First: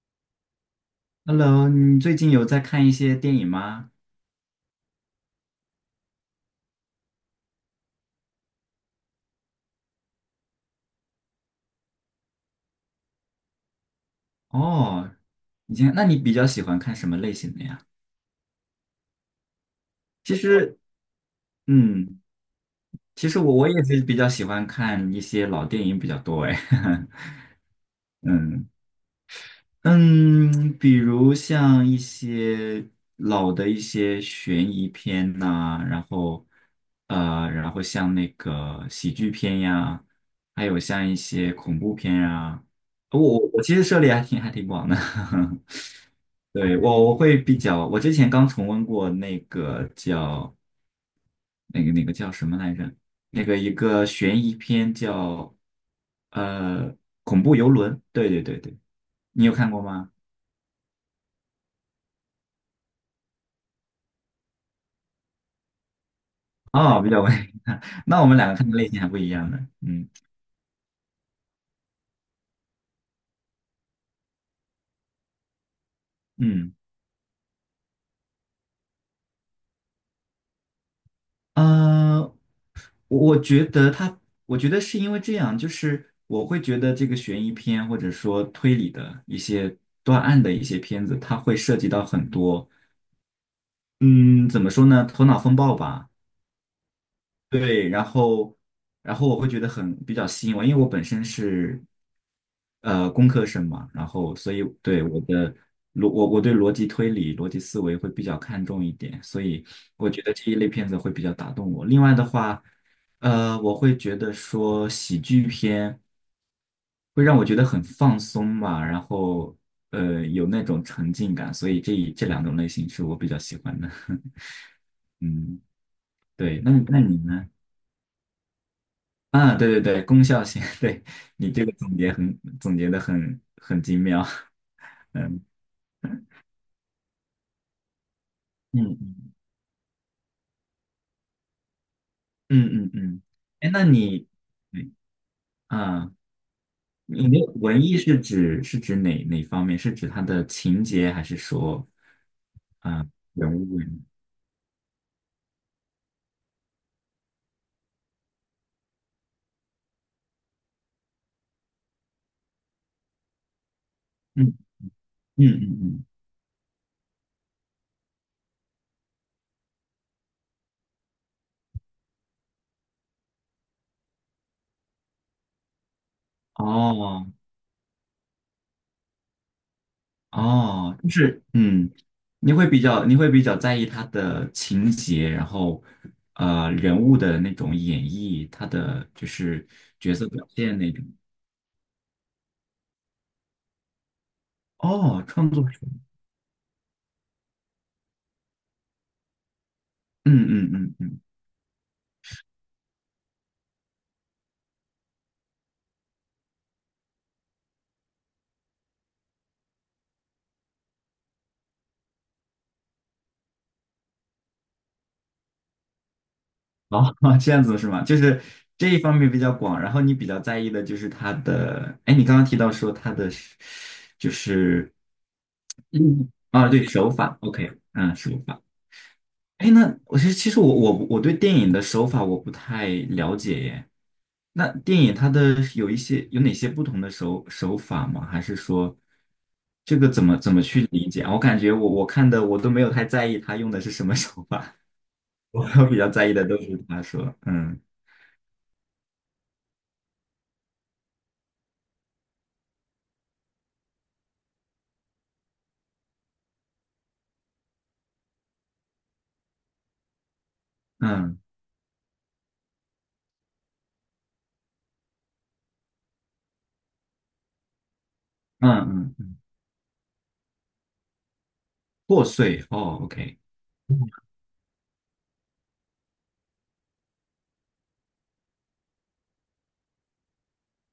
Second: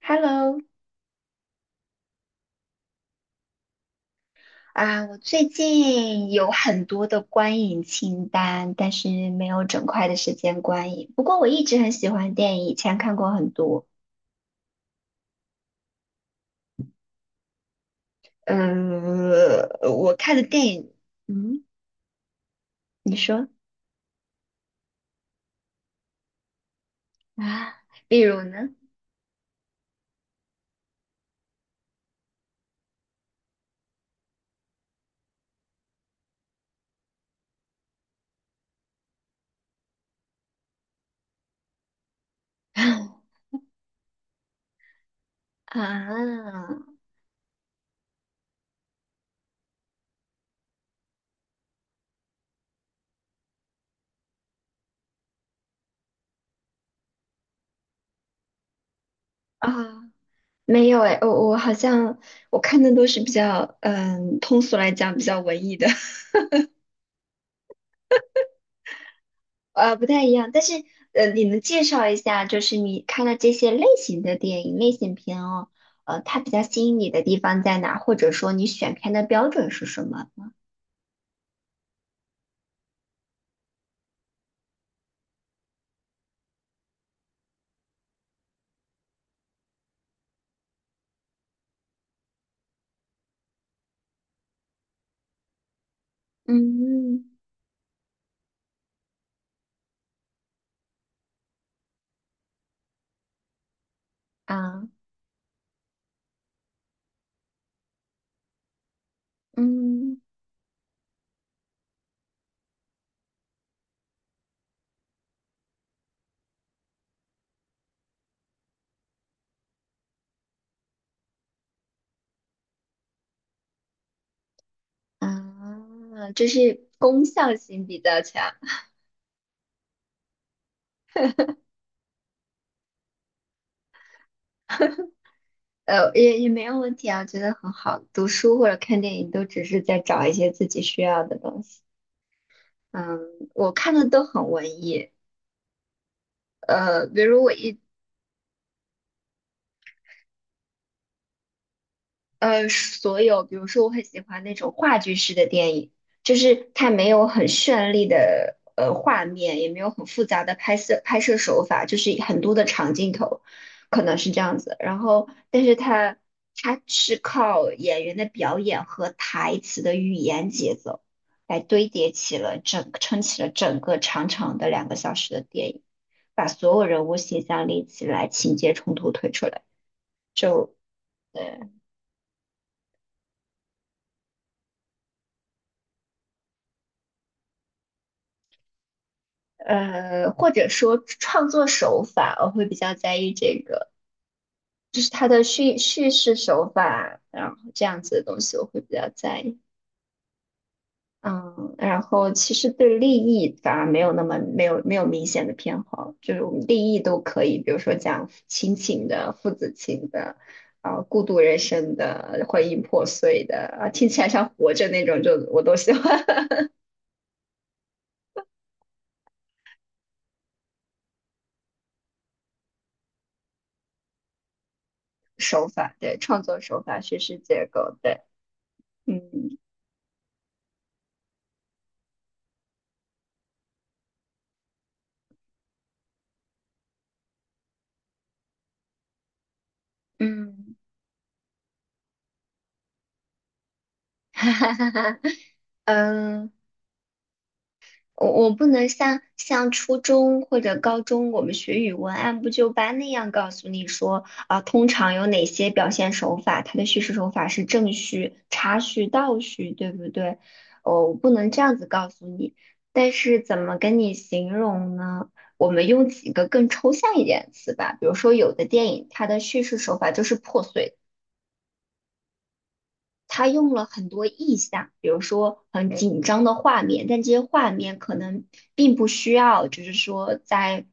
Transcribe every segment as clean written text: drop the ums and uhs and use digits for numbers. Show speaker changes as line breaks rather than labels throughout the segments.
Hello，
Hello，你最近有在看一些电影吗？
我最近有很多的观影清单，但是没有整块的时间观影。不过我一直很喜欢电影，以前看过很多。
哦，以前，那你比较喜欢看什么类型的呀？
嗯，我看
其
的电
实，
影。嗯，
嗯，
你
其实
说
我也是比较喜欢看一些老电影比较多哎，
啊，比 如呢？
嗯嗯，比如像一些老的一些悬疑片呐、然后然后像那个喜剧片呀，还有像一些恐怖片呀，我 我我其实涉猎还挺广的，
啊
对，我会比较，我之前刚重温过那个叫那个叫什么来着？那个一个悬疑片叫呃恐怖游轮，对对对对，你有看过
啊，
吗？
没有哎，我好像我看的都是比较，嗯，通俗来讲比较文艺的。
哦，比较文，那我们两个看的类型还不一样呢。
呃，不
嗯
太一样，但是呃，你能介绍一下，就是你看了这些类型的电影、类型片哦，呃，它比较
嗯
吸引你的地方在哪？或者说你选片的标准是什么？
呃，我觉得他，我觉得是因为这样，就是我会觉得这个悬疑片或者说推理的一些断案的一些片子，它会涉及到很多。嗯，怎么说呢？头脑风暴吧。
嗯
对，然后，然后我会觉得很比较吸引我，因为我本身是工科生嘛，然后所以
啊
对我的我对逻辑推理、逻辑思维会比较看重一点，所以我
嗯
觉得这一类片子会比较打动我。另外的话，呃，我会觉得说喜剧片会让我觉得很放松吧，然后有那种沉浸感，所以这两种类型是我比较喜欢的。嗯，
就
对，那你
是
那你
功
呢？
效性比较强。
啊，对对对，功效性，对，你这个总结很总结的很精妙，嗯
呃，也没有问题啊，觉得很好。读书或者看电
嗯
影都只是在找一些自己需要的东西。
嗯嗯嗯，
嗯，
嗯，哎，
我
那
看的都
你，
很文
嗯
艺。
啊，
呃，比
你的
如我一
文艺是指哪方面？是指它的情节，还是说
呃，
啊
所有，
人
比如
物？
说，我很喜欢那种话剧式的电影，就是它没有很绚丽的画面，也没有很复杂的拍摄手法，就是很多的长镜头，可能是这
嗯
样子。然后，
嗯
但是
嗯嗯，
它它是靠演员的表演和台词的语言节奏来堆叠起了整撑起了整个长长的两个小时的电影，把所有人物
哦
形象立起来，情节冲突推出来。
哦，就是
对。
嗯，你会比较在意它的情节，然后人物的那种演绎，他的就是角色
呃，
表
或者
现那
说
种。
创作手法，我会比较在意这个，就是
哦，
它的
创作
叙
者，
叙事手法，然后这样子的东西我会比较在意。
嗯嗯嗯嗯，
嗯，然后其实对立意反而没有那么没有明显的偏好，就是我们立意都可以，比如说讲亲情的、父子情的、啊、孤独人生的、婚姻破碎的，啊，听起来像活着那种，就我都喜欢。
哦，这样子是吗？就是这一方面比较广，然后你比较在意的就是他的，哎，你刚刚提到说他的是就是
手法，对，创作手
对，
法、
手
叙
法
事结
，OK，
构，
嗯，
对，
手法。
嗯
哎，那我其实我对电影的手法我不太了解耶。那电影它的有一些有哪些不同的手法吗？还是说这个怎么
嗯。
去理解啊我感觉我看的我都没有太在意他用的是什么 手
哈哈
法。
哈哈，
我比较在意的
嗯，
都是他说，
我不能像初中或者高中我们学语文按部就班那样告诉你说啊，通常有哪些表现手法，它的叙事手法是正序、插叙、倒叙，对不对？哦，我不
嗯
能这样子告诉你，但是怎么跟你形容呢？我们用几个更抽象一点的词吧，比如说有的电影
嗯
它
嗯，
的叙事手法就是破碎的。
破碎哦，OK，
他用了很多意象，比如说很紧张的画面，但这些画面可能并不需要，就是说在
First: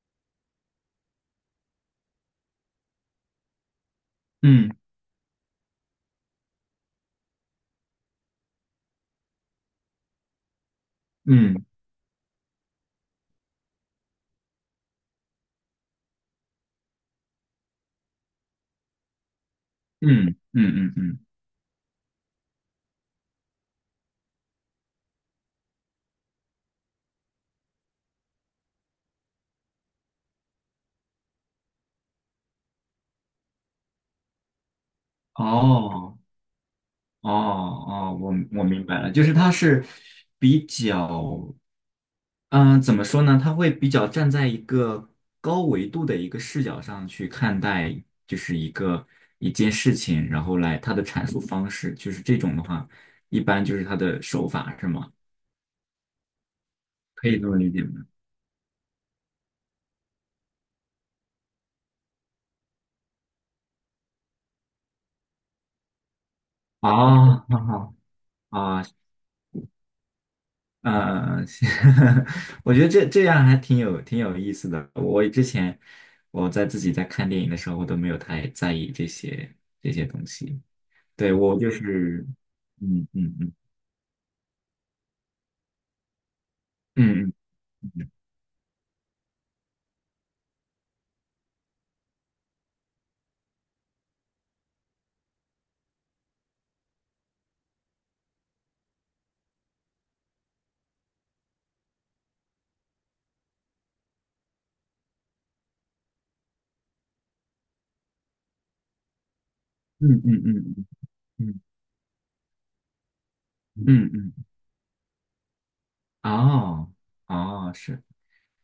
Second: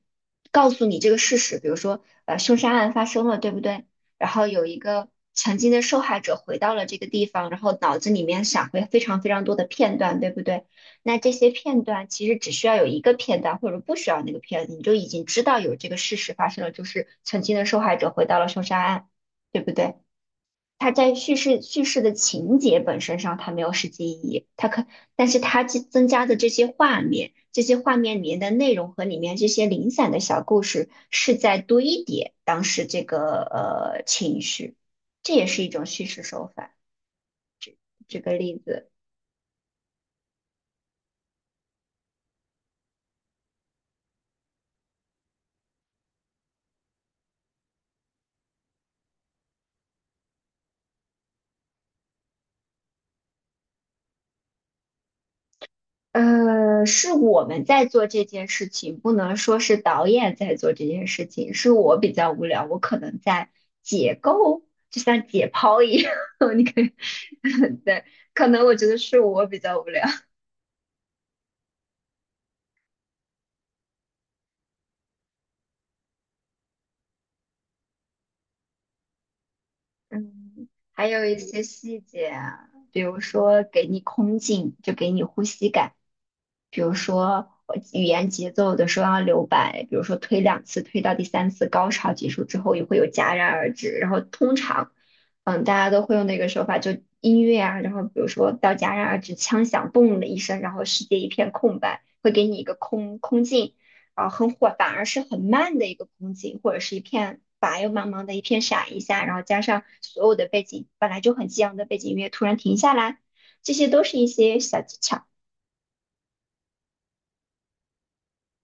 告诉你这个事实，比如说凶杀案发生了，对不对？然后有
嗯
一个曾经的受害者回到了这个地方，然后脑子里面闪回非常非常多的片段，对不对？那这些
嗯
片段其实只需要有一个片段，或者不需要那个片段，你就已经知道有这个事实发生了，就是曾经的受害者回到了凶杀案，对不对？
嗯
它
嗯嗯
在
嗯，
叙事的情节本身上，它没有实际意义，它可，但是它增加的这些画面，这些画面里面的内容和里面这些零散的小故事，是在堆叠当时这个情绪，这也是一种叙
哦
事手法。
哦哦，
举个
我
例
我明
子。
白了，就是他是比较，嗯、怎么说呢？他会比较站在一个高维度的一个视角上去看待，就是一个一件事情，然后来他的阐述方式，就是这种的话，一般就是他的手法是吗？
呃，是
可以
我
这么
们
理解
在
吗？
做这件事情，不能说是导演在做这件事情。是我比较无聊，我可能在解构，就像解剖一样。你可以，
啊，好 好
对，可能我
啊，
觉得是我比较无聊。
嗯，是 我觉得这这样还挺有意思的。我之前我在自己在看电影的时候，我都没有太在意这些东西。
嗯，还有
对，
一
我
些
就
细
是，
节啊，比
嗯
如
嗯嗯
说给你空镜，就给你呼吸感。比如
嗯
说语言节奏的时候要留白，比如说推两次，推到第三次高潮结束之后也会有戛然而止。然后通常，嗯，大家都会用那个手法，就音乐啊，然后比如说到戛然而止，枪响，嘣的一声，然后世界一片空白，会给你一个空镜，啊，很火，反而是很慢的一个风景，或者是一片白又茫茫的一片闪一下，然后加上
嗯
所有
嗯
的背
嗯嗯
景本来就很
嗯
激昂的背景音乐突然停下来，这些都
嗯
是一
嗯，嗯
些小技巧。
哦哦，是。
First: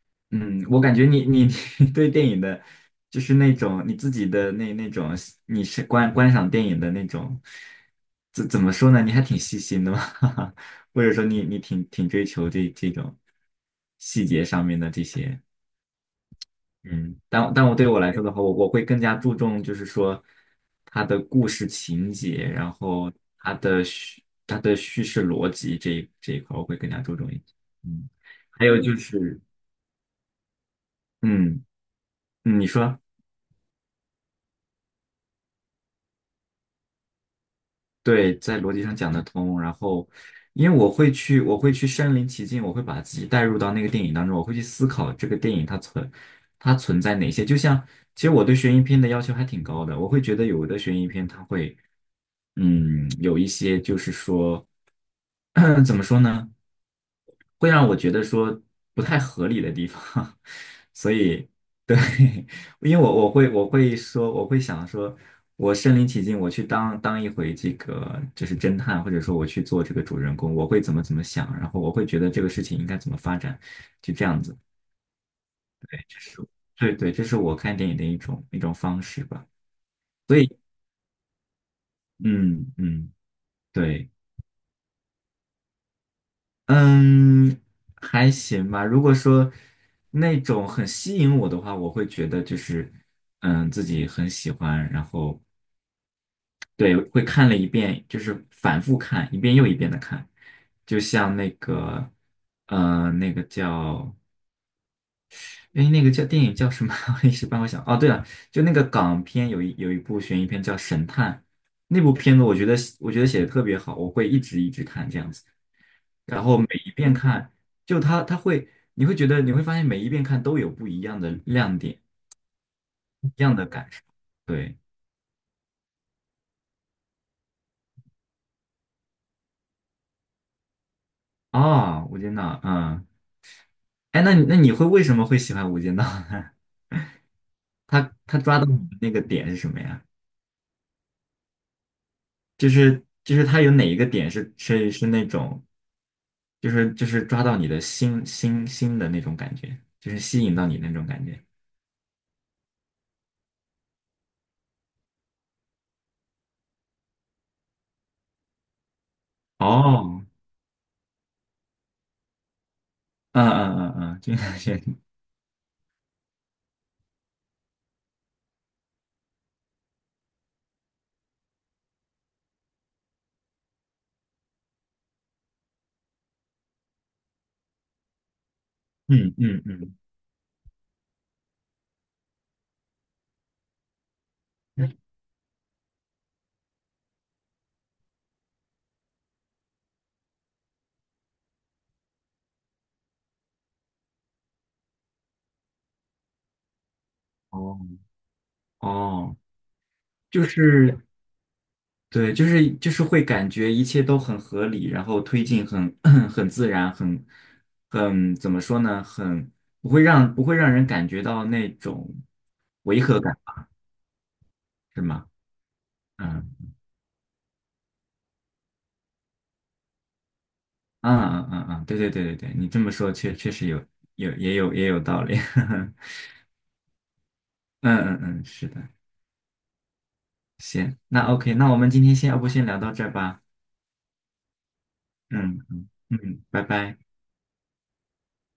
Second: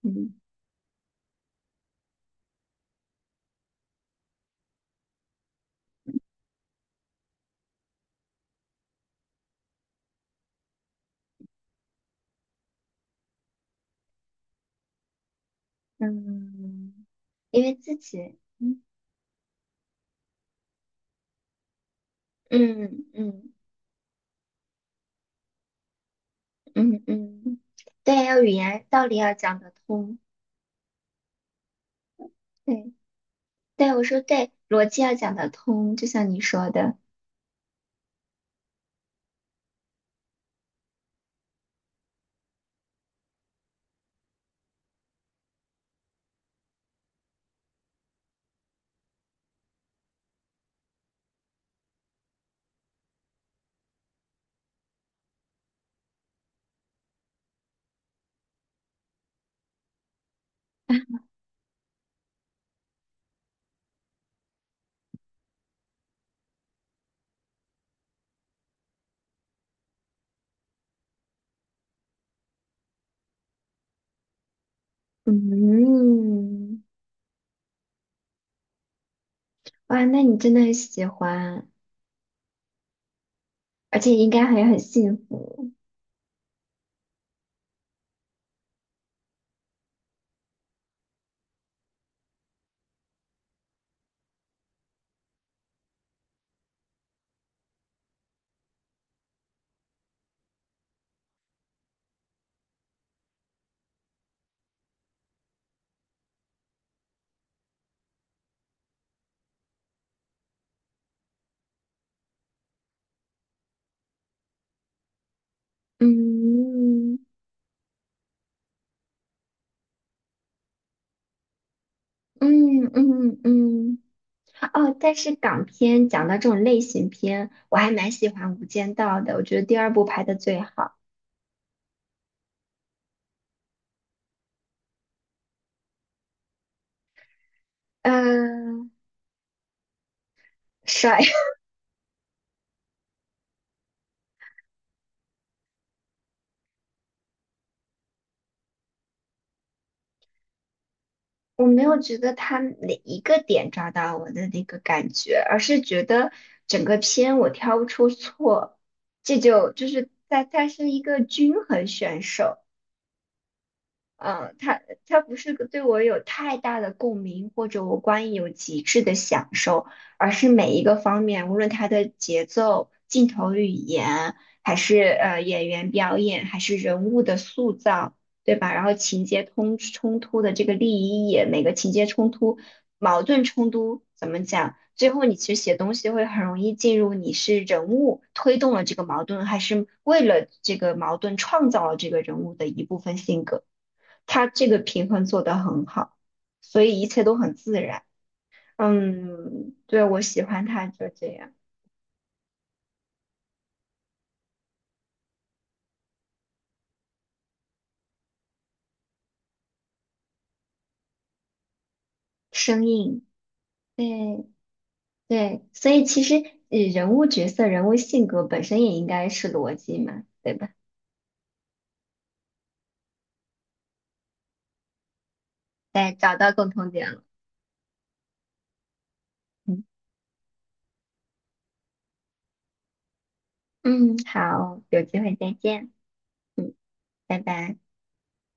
嗯
嗯，我感觉你 你对电影的，就是那种你自己的那种，你是观赏电影的那种，怎么说呢？你还挺细心的嘛，或者说你挺追求这种细节上面的这些，
嗯，
嗯，但
因
但
为
我对
自
我来说的
己
话，我
嗯。
会更加注重就是说它的故事情节，然
嗯
后
嗯
它的叙它的叙事逻辑这一块我会更加
嗯
注重一些，
嗯，
嗯，
对，要语
还有
言
就
道理要
是
讲得通。
嗯你
对
说。
对，我说对，逻辑要讲得通，就像你说的。
对，在逻辑上讲得通。然后，因为我会去，我会去身临其境，我会把自己带入到那个电影当中，我会去思考这个电影它存在哪些。就像，其实我对悬疑片的要求还挺高的，我会觉得有的悬疑片它会，嗯，有一些就是说，怎么说呢？会让我觉得说不太合理的地方，所以对，因为我会说我会想说，我身临其境，我去当一回这个就是侦探，或者说我去做这个主人公，我会怎么想，然后我会觉得这个事情应该怎么发展，就这样子，这是
嗯，
对对，这是我看电影的一种方式吧，
哇，那你
所
真
以
的很喜欢，
嗯嗯
而
对。
且应该还很幸福。
嗯，还行吧。如果说那种很吸引我的话，我会觉得就是，嗯，自己很喜欢，然后对，会看了一遍，就是反复看，一遍又一遍的看。就像那个，呃，那个叫，哎，那个叫电影叫什么？我一时半会想。哦，对了，就那个港片有一部悬疑片叫《神探》，那部片子我觉得写的特别好，我会一直看这样子。然后每一遍
嗯
看，就它会，你会觉得你会发现每一遍看都有不一样的亮点。
嗯嗯嗯，啊
对
哦，但是港片讲到这种类型片，我还蛮喜欢《无间道》的，我觉得第二部拍的最好。
啊，无间道，嗯，哎，那你会为什么会喜欢无间道呢？他抓到你
嗯、
的那个点是什么呀？
帅，
就是他有哪一个点是那种，就是抓到你的心的那种感觉，就是吸引到你那种感觉。
我没有觉得他哪一个点抓到我的那个感觉，而是觉得整个片我挑不出错，这就就是
哦，
在他是一个均衡选手。
嗯，这个
嗯，
感觉
他他不是个对我有太大的共鸣，或者我观影有极致的享受，而是每一个方面，无论它的节奏、镜头语言，还是演员表演，还是人物的塑造，对吧？然后情
嗯
节
嗯
冲
嗯，
冲突的这个立意也每个情节冲突、矛盾冲突怎么讲？最后你其实写东西会很容易进入你是人物推动了这个矛盾，还是为了这个矛盾创造了这个人物的一部分性格。他这个平衡做得很好，所以一切都很
哦
自然。
哦，
嗯，对，我喜
就
欢他
是。
就这样，
对，就是会感觉一切都很合理，然后推进很 很自然，很很怎么说呢？很不会让人感觉到那种
生
违和
硬。
感，
对
是吗？
对，所以其实
嗯
人物角色、人物性格本身也应该是逻辑嘛，对吧？
嗯，对对对对对，你这么说确实有也有也有道理。
对，找到共同点了。
嗯，是的，
嗯
行，那 OK，那我们今天先要不先聊到这儿吧？
嗯，好，有机会再见，
嗯，拜拜。
拜拜。